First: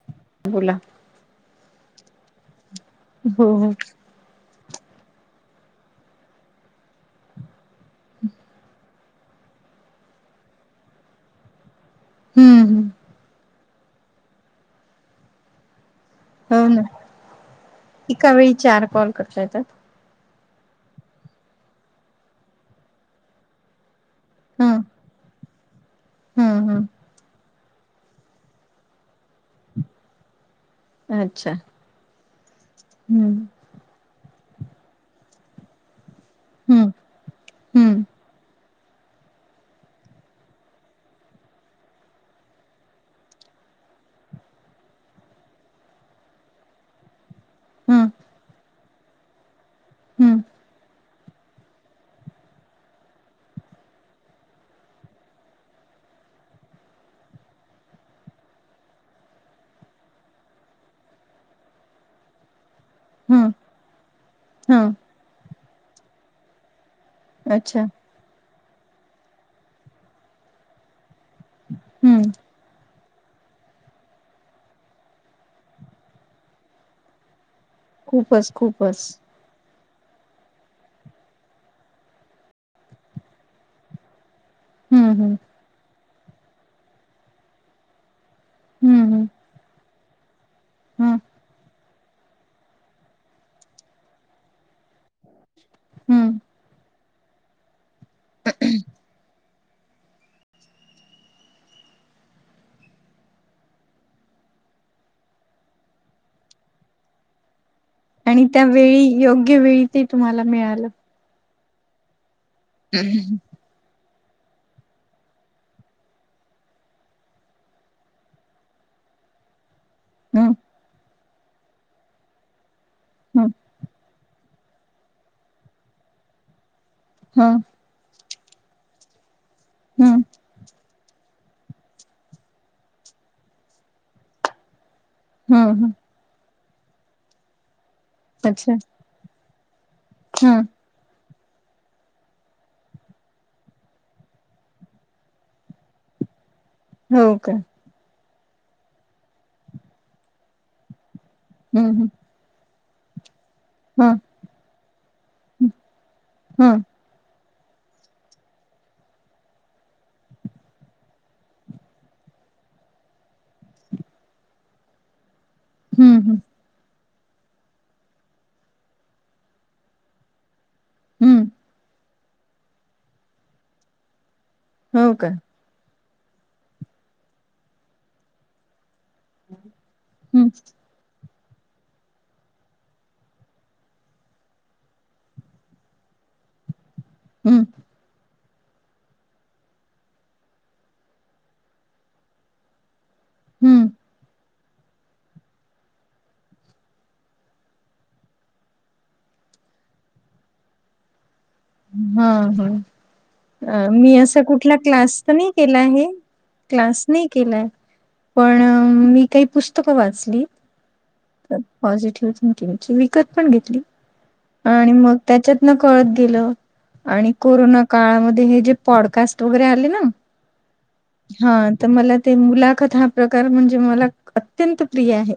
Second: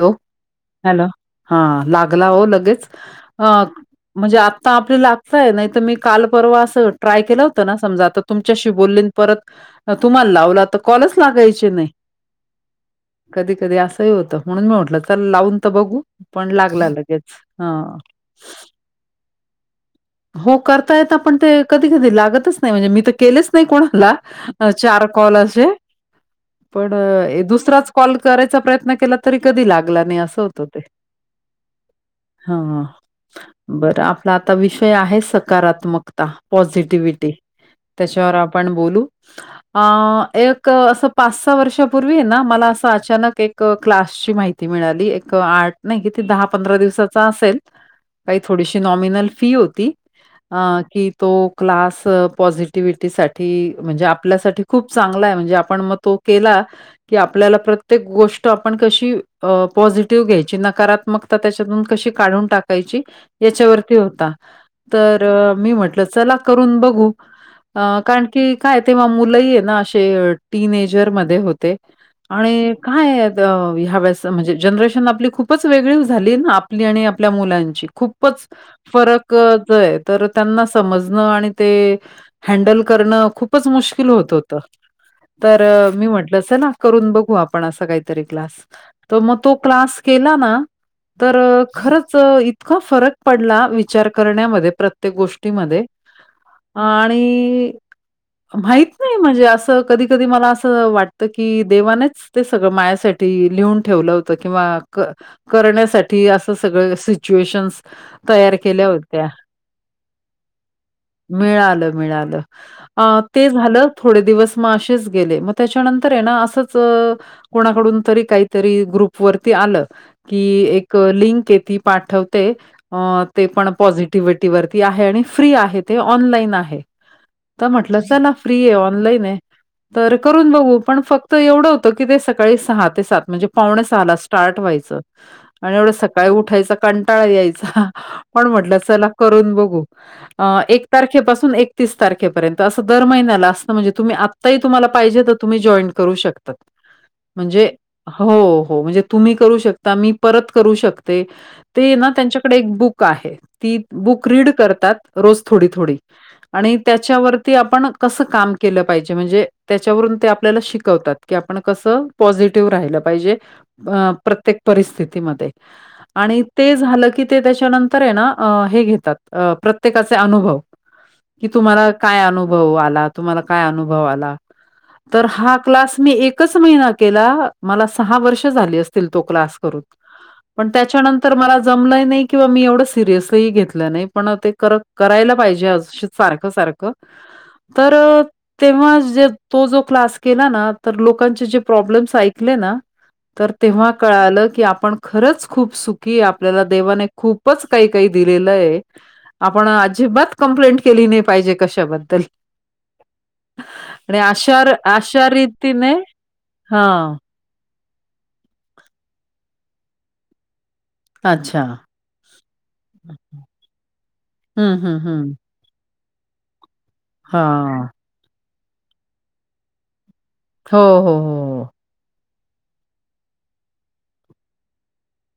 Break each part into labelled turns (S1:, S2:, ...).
S1: Hello.
S2: बोला.
S1: Hello हां लागला हो लगेच
S2: हो
S1: आ
S2: हो
S1: म्हणजे आत्ता आपली लागतंय, नाही तर मी काल परवा असं ट्राय केलं तर ना समजा आता तुमच्याशी बोलेल परत तुम्हाला लावला तर कॉलच लागायचे नाही.
S2: हम्म हम्म.
S1: कधी कधी असंही होतं म्हणून मी म्हटलं चल लावून तर बघू. पण
S2: हो ना
S1: लागला लगेच हां.
S2: आत्ता येतोय?
S1: हो करता येत पण ते कधी कधी लागतच नाही म्हणजे मी तर केलेच नाही कोणाला.
S2: ह
S1: अ चार कॉल असे
S2: ह ह
S1: पण ए दुसराच कॉल करायचा प्रयत्न केला तरी कधी लागला नाही असं होतं ते.
S2: अच्छा.
S1: हम्म बरं आपला आता विषय आहे सकारात्मकता.
S2: हम्म
S1: पॉझिटिव्हिटी
S2: हम्म
S1: त्याच्यावर आपण बोलू. आ एक असं पाच सहा वर्षापूर्वी आहे ना मला असं अचानक एक क्लास ची माहिती मिळाली एक आठ नाही किती दहा पंधरा दिवसाचा असे सेल
S2: हम्म
S1: काही थोडीशी नॉमिनल फी होती
S2: हम्म
S1: अं की तो क्लास पॉझिटिव्हिटी साठी म्हणजे आपल्यासाठी खूप चांगला आहे म्हणजे आपण मग तो केला की आपल्याला प्रत्येक गोष्ट आपण कशी पॉझिटिव्ह घ्यायची नकारात्मक ता त्याच्यातून कशी काढून टाकायची
S2: हम्म
S1: याच्यावरती होता.
S2: हम्म.
S1: तर मी म्हटलं चला करून बघू
S2: अच्छा
S1: कारण की काय आहे ना तेव्हा मुलंही आहे ना असे टीन एजर मध्ये होते
S2: हम्म
S1: आणि काय ह्या वेळेस म्हणजे जनरेशन आपली खूपच वेगळी झाली आहे ना आपली आणि आपल्या मुलांची? खूपच फरक येतोय तर त्यांना समजणं आणि ते हँडल करणं खूपच मुश्किल होत हो त
S2: हम्म हम्म
S1: तर मी म्हटलं चला करून बघू आपण अस काहीतरी क्लास.
S2: हम्म
S1: तर
S2: हम्म
S1: मग तो क्लास केला ना
S2: हम्म
S1: तर खरंच इतका फरक पडला विचार करण्यामध्ये प्रत्येक गोष्टीमध्ये
S2: हम्म
S1: आणि माहित नाही म्हणजे असं कधी कधी मला असं वाटतं की देवानेच ते सगळं माझ्यासाठी लिहून ठेवलं होतं किंवा क करण्यासाठी असं सगळं सिच्युएशनस
S2: आणि त्यावेेळी योग्य वेळी ते तुम्हाला मिळालं.
S1: मिळालं, मिळालं ते झालं थोडे दिवस म असेच गेले म त्याच्यानंतर आहे ना असंच कोणाकडून तरी काहीतरी ग्रुप वरती आलं. कि
S2: हम्म
S1: एक लिंक ये ती पाठवते ते
S2: हम्म
S1: पण पॉझिटव व्हिटी वरती आहे आणि फ्री आहे ते ऑनलाईन आहे.
S2: हम्म.
S1: तर म्हटलं चला फ्री आहे ऑनलाईन आहे तर
S2: हम्म
S1: करून बघू पण फक्त एवढं होत की ते सकाळी सहा ते सात म्हणजे पाणे सहाला स्टार्ट व्हायचं
S2: हम्म
S1: आणि एवढ
S2: हम्म
S1: सका सकाळी उठायचा कंटाळा यायचा पण
S2: अच्छा
S1: म्हटलं चला करून बघू
S2: हा
S1: एक एक तारखेपासून एकतीस तारखेपर्यंत असं दर महिन्याला असत म्हणजे तुम्ही आता तुम्हा पाहिजे तुम्ही जॉईट करू शकता
S2: हो का
S1: म्हणजे हो हो म्हणजे तुम्ही करू शकता मी परत करू शकते
S2: हम्म
S1: ते
S2: हम्म
S1: ना त्यांच्याकडे एक बुक आहे ती
S2: हा
S1: बुक रीड करतात रोज थोडी, थोडी
S2: हा
S1: आणि त्याच्यावरती आपण कसं काम केलं पाहिजे म्हणजे त्याच्यावरून ते आपल्याला शिकवतात. की आपण कस पॉझिटिव्ह राहिलं पाहिजे प्रत्येक परिस्थितीमध्ये
S2: हम्म हम्म
S1: आणि ते झालं की ते त्याच्यानंतर तर ना हे घेतात प्रत्येकाचे अनुभव
S2: हम्म
S1: की तुम्हाला काय अनुभव आला तुम्हाला काय अनुभव आला
S2: हो
S1: तर
S2: का
S1: हा क्लास मी एकच महिना केला मला सहा वर्ष झाले अस तो क्लास करून
S2: हम्म
S1: पण त्याच्यानंतर मला जमलय नाही किंवा मी एवढ सिरियस ही घेतल नाही पण करत करायला पाहिजे सारख, सारखं
S2: हम्म..
S1: तर तेव्हा जे तो जो क्लास केला ना तर लोकांचे जे प्रॉब्लेम्स ऐकले ना तर
S2: हम्म
S1: तेव्हा कळालं की आपण खरंच खूप सुखी आपल्याला देवाने खूप खुपच काही, काही दिलेलय आपण अजिबात कंप्लेंट केली नाहीे पाहिजे कशा
S2: हा, हा अ मी
S1: आणि
S2: असा
S1: अशा र
S2: कुठला क्लास
S1: अशा
S2: तर नाही केला
S1: रीतीने
S2: आहे क्लास
S1: हां,
S2: नाही केलाय पण मी काही पुस्तक वाचली
S1: अच्छा.
S2: पॉझिटिव्ह थिंकिंगची विकत पण घेतली
S1: हं,
S2: आणि
S1: हं,
S2: मग
S1: हं.
S2: त्याच्यात कळत गेलं आणि कोरोना
S1: हां.
S2: काळामध्ये हे जे पॉडकास्ट वगैरे आले ना
S1: हो हो हो.
S2: हा तर मला ते मुलाखत हा प्रकार म्हणजे मला अत्यंत प्रिय आहे.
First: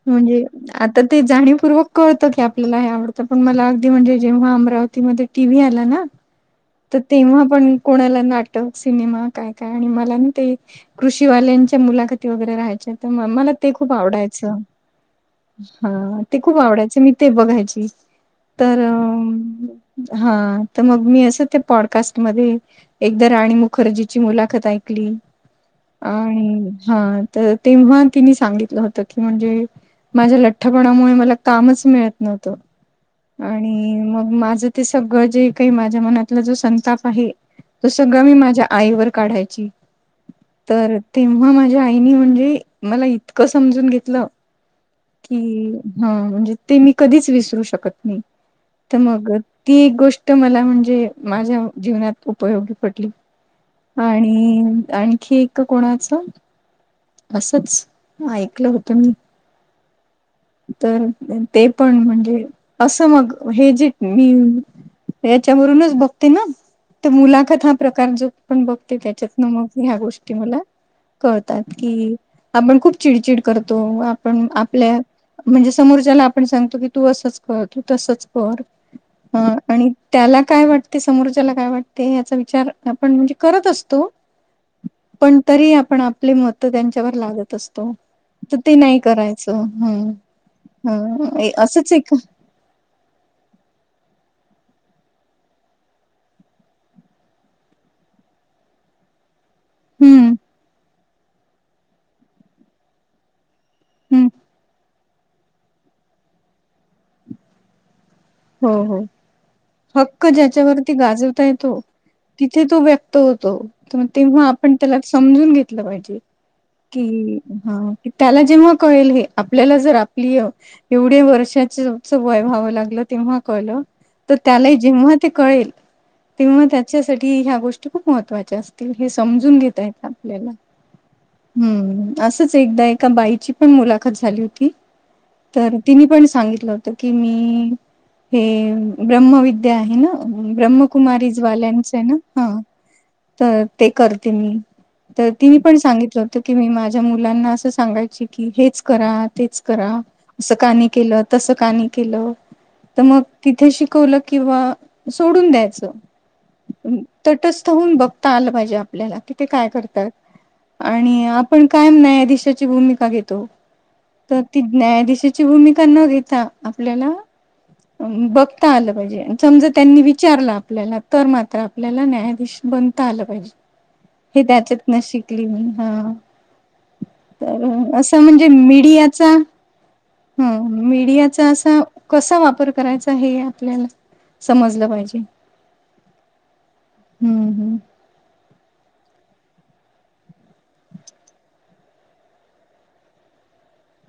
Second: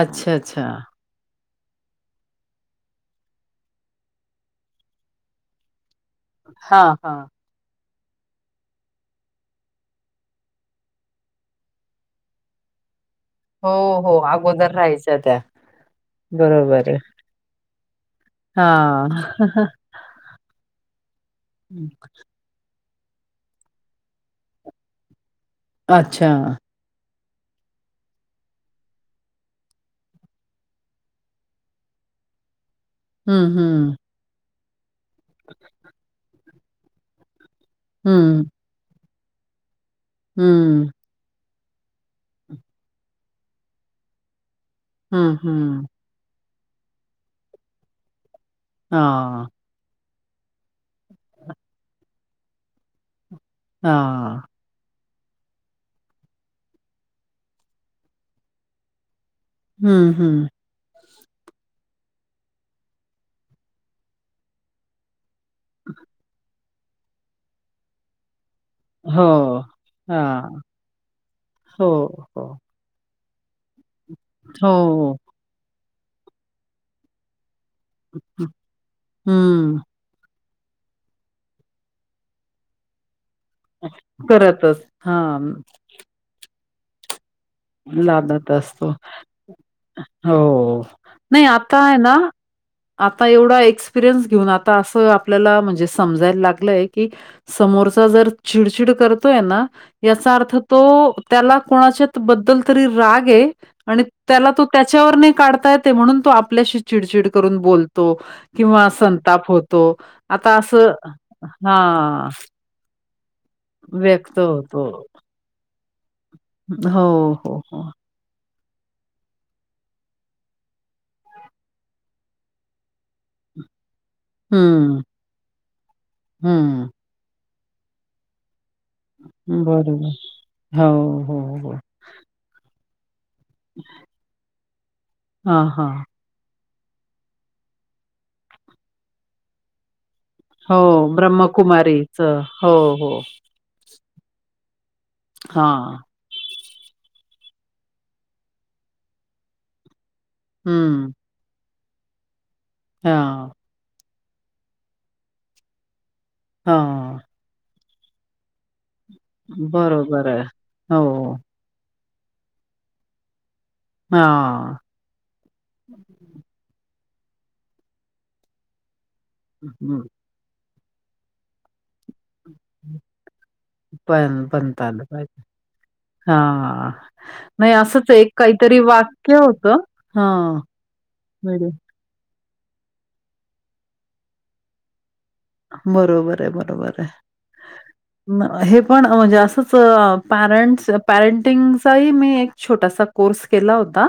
S1: अच्छा,
S2: म्हणजे
S1: अच्छा.
S2: आ तर ते जाणीवपूर्वक कळतं की आपल्याला हे आवडतं पण मला अगदी म्हणजे जेव्हा अमरावतीमध्ये टी व्ही आला ना
S1: हां,
S2: तर
S1: हां.
S2: तेव्हा पण कोणाला नाटक, सिनेमा काय, काय आणि मला ना ते कृषीवाल्यांच्या मुलाखती वगैरे राहायच्या तर मला
S1: हो,
S2: ते खूप
S1: हो.
S2: आवडायचं
S1: अगोदर राहायच्या त्या.
S2: हा ते खूप आवडायचं मी ते बघायची. तर
S1: हा.
S2: हा तर मग मी असं ते पॉडकास्ट मध्ये एकदा राणी मुखर्जीची मुलाखत ऐकली
S1: अच्छा.
S2: आणि हा तर तेव्हा तिने सांगितलं होतं की म्हणजे माझ्या लठ्ठपणामुळे मला कामच मिळत नव्हतं. आणि मग माझ ते सगळं जे काही माझ्या मनातला जो संताप आहे. ते सगळं मी माझ्या आईवर काढायची तर तेव्हा माझ्या आईनी म्हणजे, मला इतकं समजून घेतलं की हा, म्हणजे ते मी कधीच विसरू शकत नाही. तर मग ती एक गोष्ट मला म्हणजे माझ्या जीवनात उपयोगी पडली. आणि आणखी कोणाच, असच ऐकलं होत मी.
S1: हम्म, हम्म.
S2: तर ते पण म्हणजे, असं मग हे जे मी याच्यावरूनच बघते ना, ते मुलाखत हा प्रकार जो पण बघ त्याच्यातन मग म ह्या गोष्टी मला
S1: हां.
S2: कळतात
S1: हो,
S2: की,
S1: हो.
S2: आपण खूप चिडचिड करतो. आपण
S1: हो.
S2: आपल्या म्हणजे समोरच्याला आपण सांगतो की तू असच कतो तू तसच कर.
S1: हम्म.
S2: आणि त्याला काय वाटते, समोरच्याला काय वाटते याचा विचार आपण म्हणजे करत असतो,
S1: करतच
S2: पण
S1: हां,
S2: तरी आपण आपली मत त्यांच्यावर लादत असतो.
S1: लादत
S2: तर ते
S1: असतो.
S2: नाही करायच. हम,
S1: हो.
S2: हम
S1: नाही आता
S2: असंच
S1: आहे
S2: एक
S1: ना आता एवढा एक्सपिरियन्स घेऊन आता असं आपल्याला म्हणजे समजायला लागलंय की समोरचा जर चिडचिड करतोय ना,
S2: हम्म
S1: याचा अर्थ तो त्याला कोणाच्यात बद्दल तरी राग हेय. आणि
S2: हम्म
S1: त्याला तो त्याच्यावर नाही काढता येतय, म्हणून तो आपल्याशी चिडचिड करून बोलतो.
S2: हो,
S1: किंवा
S2: हो
S1: संताप होतो.
S2: हक्क
S1: आता असं
S2: ज्याच्यावरती गाजवता येतो,
S1: हां,
S2: तिथे तो व्यक्त होतो. तर मग
S1: व्यक्त
S2: तेव्हा आपण
S1: होतो.
S2: त्याला समजून घेतलं पाहिजे,
S1: हो,
S2: कि
S1: हो,
S2: हा
S1: हो.
S2: त्याला जेव्हा कळेल हे, आपल्याला जर आपली एवढ्या वर्षाचच वय व्हावं लागलंत. तेव्हा कळल, तर त्याला
S1: हं,
S2: जेव्हा ते कळेल, तेव्हा त्या
S1: हं.
S2: त्याच्यासाठी ह्या गोष्टी खूप महत्वाच्या असत. हे समजून घेतायेत
S1: बरोबर.
S2: आपल्याला.
S1: हो, हो, हो.
S2: हम्म. असंच एकदा एका बाईची पण मुलाखत झाली होती,
S1: हां,
S2: तर
S1: हां.
S2: तिने पण सांगितलं हो त की मी हे ब्रह्मविद्या आहे ना.
S1: हो,
S2: ब्रह्मकुमारीजवाल्यांच आहे ना.
S1: ब्रह्मकुमारीचं.
S2: हा
S1: हो, हो.
S2: तर ते करते मी, तर तिने पण
S1: हां,
S2: सांगितलं. की मी माझ्या मुलांना असं सांगायची की, हेच करा तेच करा, अस का नही
S1: हं,
S2: केलत? तसं का नही केलं तर मग,
S1: हां,
S2: तिथे शिकवलं किंवा सोडून द्यायचं.
S1: हां,
S2: तटच बघता आलं पाजे आपल्याला, की ते काय करत
S1: बरोबर आहे. हो,
S2: आणि कायम न्यायाधीशाची भूमिका घेतो. तर ती
S1: हां.
S2: न्यायाधीशच ची भूमिका न घेता आपल्याला बघता आलं पाहिजे, समजा त्यांनी
S1: हं,
S2: विचारलं आपल्याला तर मात्र आपल्याला न्याया धिश बनता आलं पाहिजे. हे
S1: पण
S2: त्याच्यात
S1: बनता
S2: न
S1: आलं पाहिजे.
S2: शिकली मी हा,
S1: हां,
S2: तर
S1: नाही असंच
S2: असं
S1: एक
S2: म्हणजे
S1: काहीतरी
S2: मीडिया
S1: वाक्य
S2: च,
S1: होतं. हां,
S2: मीडियाच अस
S1: बरं.
S2: कसा वापर करायचा हे आपल्याला, समजलं पाहिजे.
S1: बरोबर आहे. बरोबर आहे.
S2: हम्म हम्म
S1: हे पण म्हणजे असंच पॅरेंट्स पॅरेंटिंगचाही मी एक छोटासा कोर्स केला होता.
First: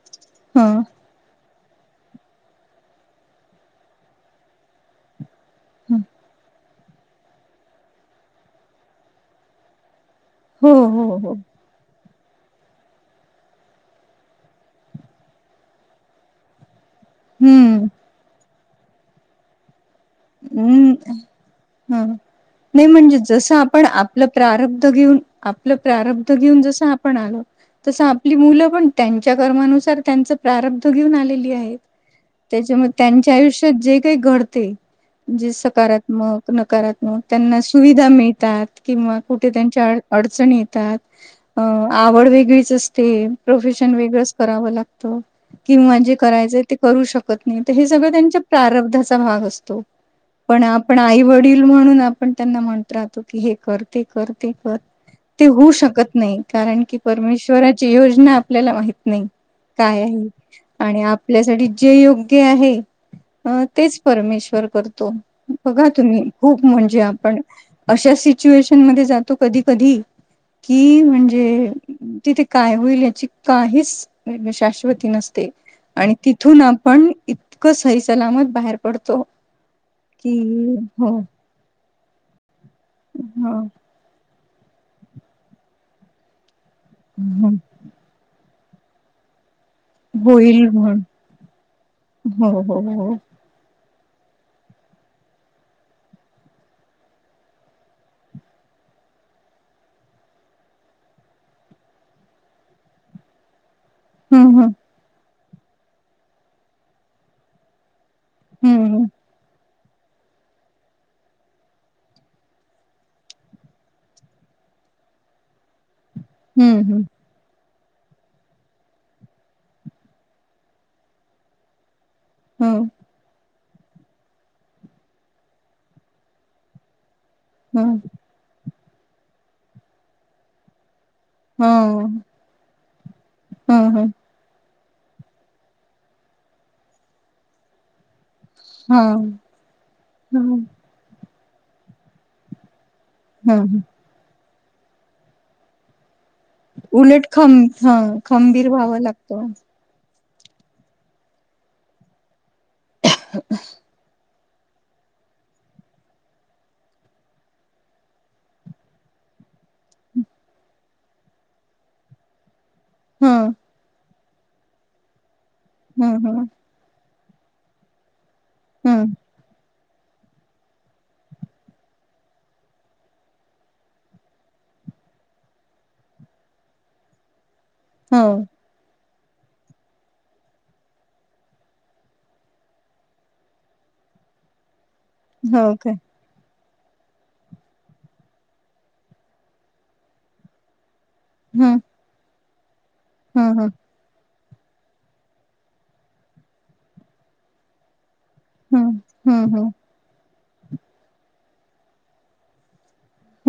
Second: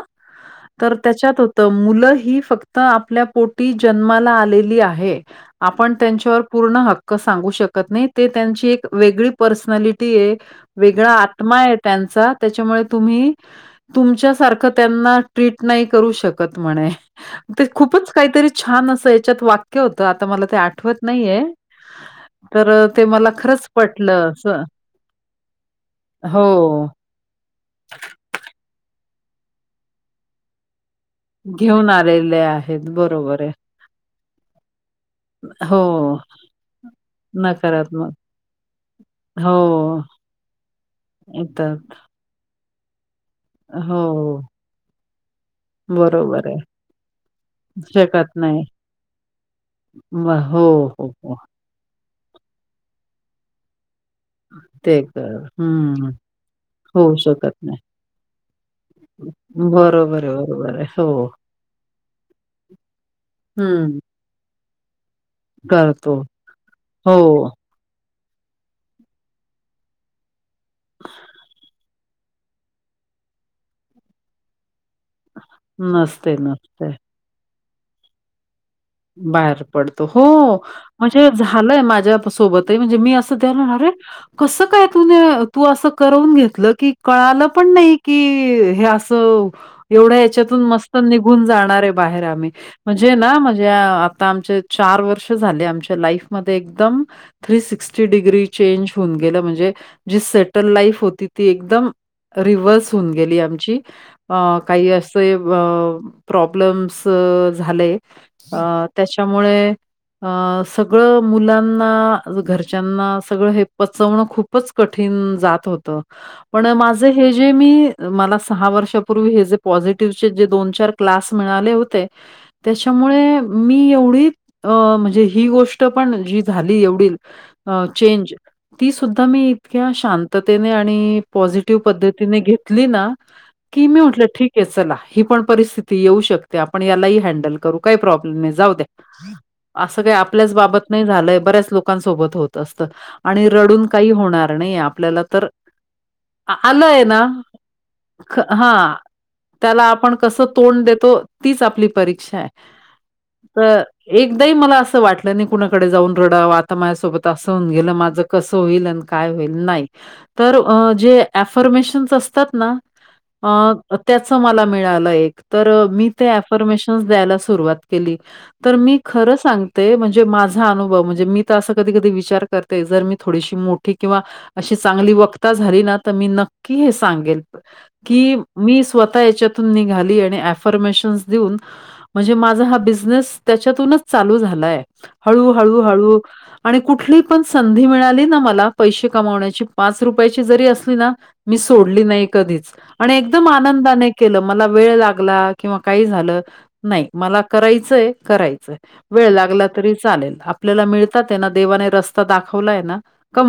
S2: हा
S1: तर त्याच्यात त मुलं ही फक्त आपल्या पोटी जन्माला आलेली आहे. आपण
S2: हा.
S1: त्यांच्यावर पूर्ण हक्क सांगू शकत नाही. ते त्यांची एक वेगळी पर्सनॅलिटी आहे.
S2: हो हो
S1: वेगळा
S2: हो
S1: आत्मा आहे त्यांचा. त्याच्यामुळे तुम्ही तुमच्या सारखं त्यांना ट्रीट नाही करू शकत म्हणे. ते
S2: हम्म
S1: खूपच काहीतरी छान असं याच्यात वाक्य होतं. आता मला ते आठ आठवत
S2: हम्म
S1: नाहीये.
S2: हा
S1: तर
S2: नाही
S1: अ, ते
S2: म्हणजे
S1: मला
S2: जस
S1: खरंच
S2: आपण आपलं
S1: पटलं असं.
S2: प्रारब्ध घेऊन आपलं प्रारब्ध घेऊन जस
S1: हो,
S2: आपण आलो. तसं आपली मुल पण त्यांच्या कर्मानुसार त्यांच प्रारब्ध घेऊन आले. डेली आहे.
S1: घेऊन आलेले
S2: त्याच्यामुळे
S1: आहेत.
S2: त्यांच्या
S1: बरोबर आहे.
S2: आयुष्यात जे काही घडते. जे
S1: हो,
S2: सकारात्मक नकारात्मक त्यांना सुविधा
S1: नकारात्मक.
S2: मिळतात. किंवा
S1: हो,
S2: कुठे त्यांच्या अडचण येतात. अ
S1: येतात.
S2: आवड वेगळीच अस ते प्रोफेशन वेगळंच
S1: हो,
S2: करावं लागतं. किंवा जे
S1: बरोबर आहे.
S2: करायचंय ते करू शकत नाही. तर हे सगळं
S1: शकत
S2: त्यांच्या
S1: नाही.
S2: प्रारब्धाचा भाग असतो. तो
S1: मग
S2: पण
S1: हो,
S2: आपण
S1: हो,
S2: आई
S1: हो.
S2: वडील म्हणून आपण त्यांना म्हणत राहतो की हे कर ते कर ते कर
S1: तर
S2: ते होऊ
S1: हं,
S2: शकत नाही. कारण की,
S1: होऊ शकत नाही.
S2: परमेश्वराची योजना आपल्याला माहित नाही. काय
S1: बरोबर
S2: आहे.
S1: बरोबर आहे.
S2: आणि
S1: हो.
S2: आपल्यासाठी जे योग्य आहे. अ तेच
S1: हं,
S2: परमेश्वर करतो. बघा
S1: करतो.
S2: तुम्ही भूक म्हणजे
S1: हो.
S2: आपण अशा सिच्युएशन मध्ये जातो कधी कधी कि म्हणजे तिथे काय होईल याची काहीच शाश्वत ती नसते. आणि
S1: नसते,
S2: तिथून
S1: नसते.
S2: आपण इतकं सही सलामत बाहेर पडतो.
S1: बाहेर पडतो हो.
S2: कि हो
S1: म्हणजे झालंय माझ्या सोबतही म्हणजे मी असं
S2: ह
S1: त्यांना आरे कसं काय तुन, तू असं करवून घेतलं. कि कळालं पण नाही कि हे असं एवढ्या याच्यातून
S2: होईल
S1: मस्त
S2: म्हण
S1: निघून जाणार आहे बाहेर आम्ही
S2: हो हो हो
S1: म्हणजे ना, ज्या आता आमचे चार वर्ष झाले आमच्या लाईफमध्ये एकदम थ्री सिक्स्टी डिग्री चेंज होऊन गेलं. म्हणजे जी सेटल लाईफ होती ती एकदम रिव्हर्स होऊन गेली आमची. अ
S2: हम्म
S1: काही असे प्रॉब्लेम्स झाले. अ
S2: हम्म
S1: त्याच्यामुळे अ सगळं मुलांना घरच्यांना सगळं हे पचवणं खूप खूपच कठीण जात होत. पण माझ
S2: हम्म
S1: हे जे मी मला सहा वर्षापूर्वी हे जे पॉझिटिव्हचे जे दोन चार क्लास मिळाले होते.
S2: हम्म
S1: त्याच्या मी एवढी म्हणजे ही गोष्ट पण जी झाली एवढी अ
S2: हम्म
S1: चेंज ती सुद्धा मी इतक्या शांततेने आणि
S2: ह ह
S1: पॉझिटिव्ह पद्धतीने घेतली ना,
S2: ह
S1: की मी
S2: ह
S1: उठल्या त ठीक आहे चला ही पण परिस्थिती येऊ शकते. आपण यालाही हॅण्डल करू काही प्रॉब्लेम जाऊ द्या.
S2: ह
S1: असं काही आपल्याच
S2: ह
S1: बाबत नाही झालंय बऱ्याच लोकांसोबत होत असतं. आणि
S2: ह
S1: रडून काही होणार नाही. आपल्याला तर आलंय ना,
S2: उलट खं हा खंबीर
S1: हा
S2: व्हावं लागतं
S1: त्याला आपण कसं तोंड देतो. तीच आपली परीक्षा आहे. तर एकदाही मला असं वाटलं नाही. कुणाकडे जाऊन रडाव. आता माझ्यासोबत असं होऊन गेलं माझं कसं होईल आणि काय होईल नाही तर जे ऍफर्मेशन्स असतात ना
S2: हं
S1: अ त्याचं मला मिळालं एक तर मी
S2: हं
S1: ते
S2: हं
S1: ऍफर्मेशन्स द्यायला सुरवात केली, तर मी
S2: हं
S1: खर सांग ते, म्हणजे माझा अनुभव म्हणजे मी तर असं कधी कधी विचार करते, जर मी थोडीशी मोठी किंवा अशी चांगली वक्ता झाली ना तर मी नक्की हे सांगेल
S2: हो
S1: कि मी स्वतः याच्यातून निघाली आणि ऍफर्मेशन्स देऊन म्हणजे माझा हा बिझनेस त्याच्यातूनच चालू झालाय, हळू
S2: हो
S1: हळू
S2: काय
S1: हळू आणि कुठली पण संधी मिळाली ना मला पैसे कमावण्याची पाच रुपयाची जरी असली ना मी
S2: हं
S1: सोडली नाही कधीच आणि एकदम
S2: हं हं
S1: आनंदाने केलं मला वेळ लागला किंवा काही झालं नाही मला करायचंय कराय -चंय,
S2: हं
S1: वेळ
S2: हं हं
S1: लागला
S2: हं
S1: तरी चालेल, आपल्याला मिळताते ना, देवाने रस्ता दाखवलाय ना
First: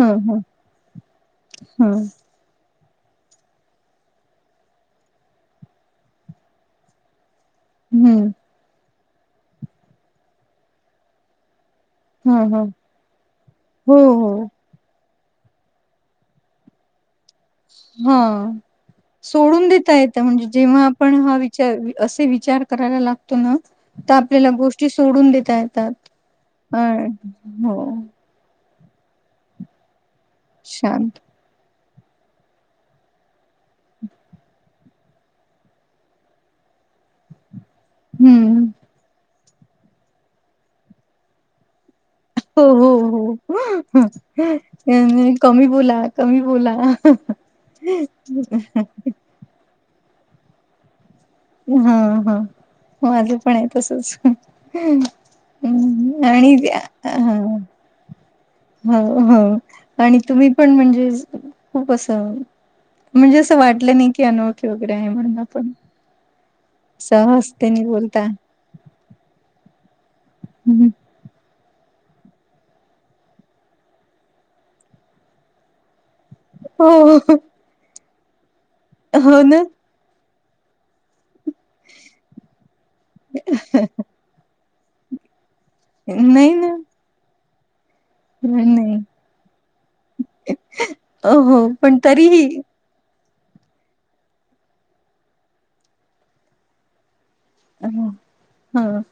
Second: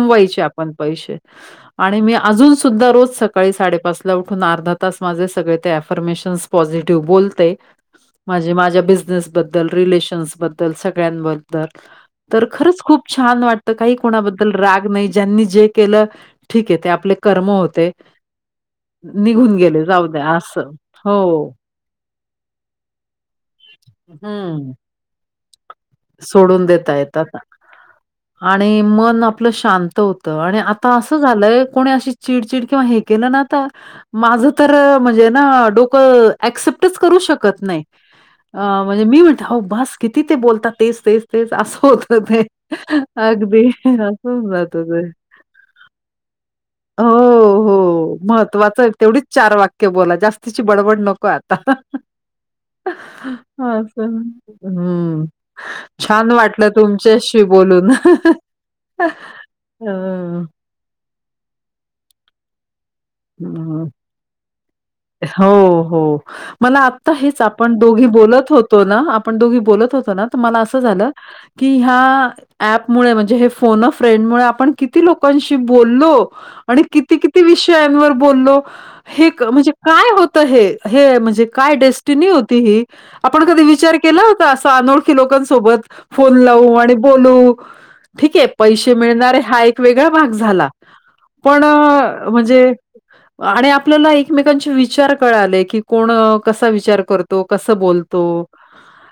S2: हं हं
S1: आपण पैसे आणि मी अजून सुद्धा रोज सकाळी साडेपाचला उठून अर्धा तास माझे सगळे ते ऍफर्मेशन्स पॉझिटिव्ह बोलते.
S2: हं
S1: माझे माझ्या बिझनेसबद्दल रिलेशन्स बद्दल सगळ्यांबद्दल तर
S2: हं हं
S1: खरंच खूप छान वाटतं काही
S2: हो, हो.
S1: कोणाबद्दल राग नाही. ज्यांनी जे केलं ठीक आहे ते आपले कर्म होते.
S2: हां.
S1: निघून
S2: सोडून
S1: गेले,
S2: देता
S1: जाऊ
S2: येतं
S1: द्या
S2: म्हणजे
S1: असं.
S2: जेव्हा आपण हा
S1: हो.
S2: विचार असे विचार करायला लागतो ना, तर आपल्याला
S1: हं.
S2: गोष्टी सोडून देता येतात.
S1: सोडून
S2: अ
S1: देता येतात.
S2: हो
S1: आणि मन आपलं शांत होतं आणि आता
S2: शांत
S1: असं झालंय कोणी अशी चिडचिड किंवा हे केलं ना तर माझं तर म्हणजे ना डोकं ऍक्सेप्टच करू शकत नाही.
S2: हम्म.
S1: अ म्हणजे मी म्हणते अहो बस किती ते बोलतात तेच तेच तेच असं होतं. ते.
S2: हो हो हो,
S1: अगदी असं होऊन जातं ते.
S2: कमी बोला. कमी बोला.
S1: हो, हो. महत्वाचं तेवढीच चार वाक्य बोला जास्तीची बडबड नको आ ता.
S2: हां, हां. माझं पण आहे तसंच.
S1: हम्म.
S2: हम्म
S1: छान
S2: आणि
S1: वाटलं तुमच्याशी
S2: हां,
S1: बोलून.
S2: हो हो आणि तुम्ही
S1: अ,
S2: पण म्हणजे खूप असं म्हणजे असं
S1: हं.
S2: वाटलं नाही की अनोळखी वगैरे आहे म्हणून आपण.
S1: हो, हो, मला हेच आपण
S2: सहजतेनी
S1: दोघी
S2: बोलता.
S1: बोलत होतो ना आपण दोघी बोलत होतो ना तर मला असं
S2: हं,
S1: झालं कि ह्या ऍपमुळं म्हणजे हे फोन अ फ्रेंडमुळे आपण किती लोकांशी बोललो. आणि
S2: हो
S1: किती किती विषयांवर बोललो हे
S2: हो ना
S1: म्हणजे काय होतं हे? हे म्हणजे काय डेस्टिनी होती ही, आपण कधी विचार केला होता असा आनोळखी लोकांसोबत फोन
S2: नाही ना
S1: लावू आणि बोलू ठीक आहे पैसे
S2: नाही.
S1: मिळणारे हा एक वेगळा भाग झाला
S2: हो हो
S1: पण
S2: तरीही
S1: म्हणजे आणि आपल्याला एकमेकांचे विचार कळाले की कोण कसा विचार कर तो कसं बोलतो.
S2: हम्म.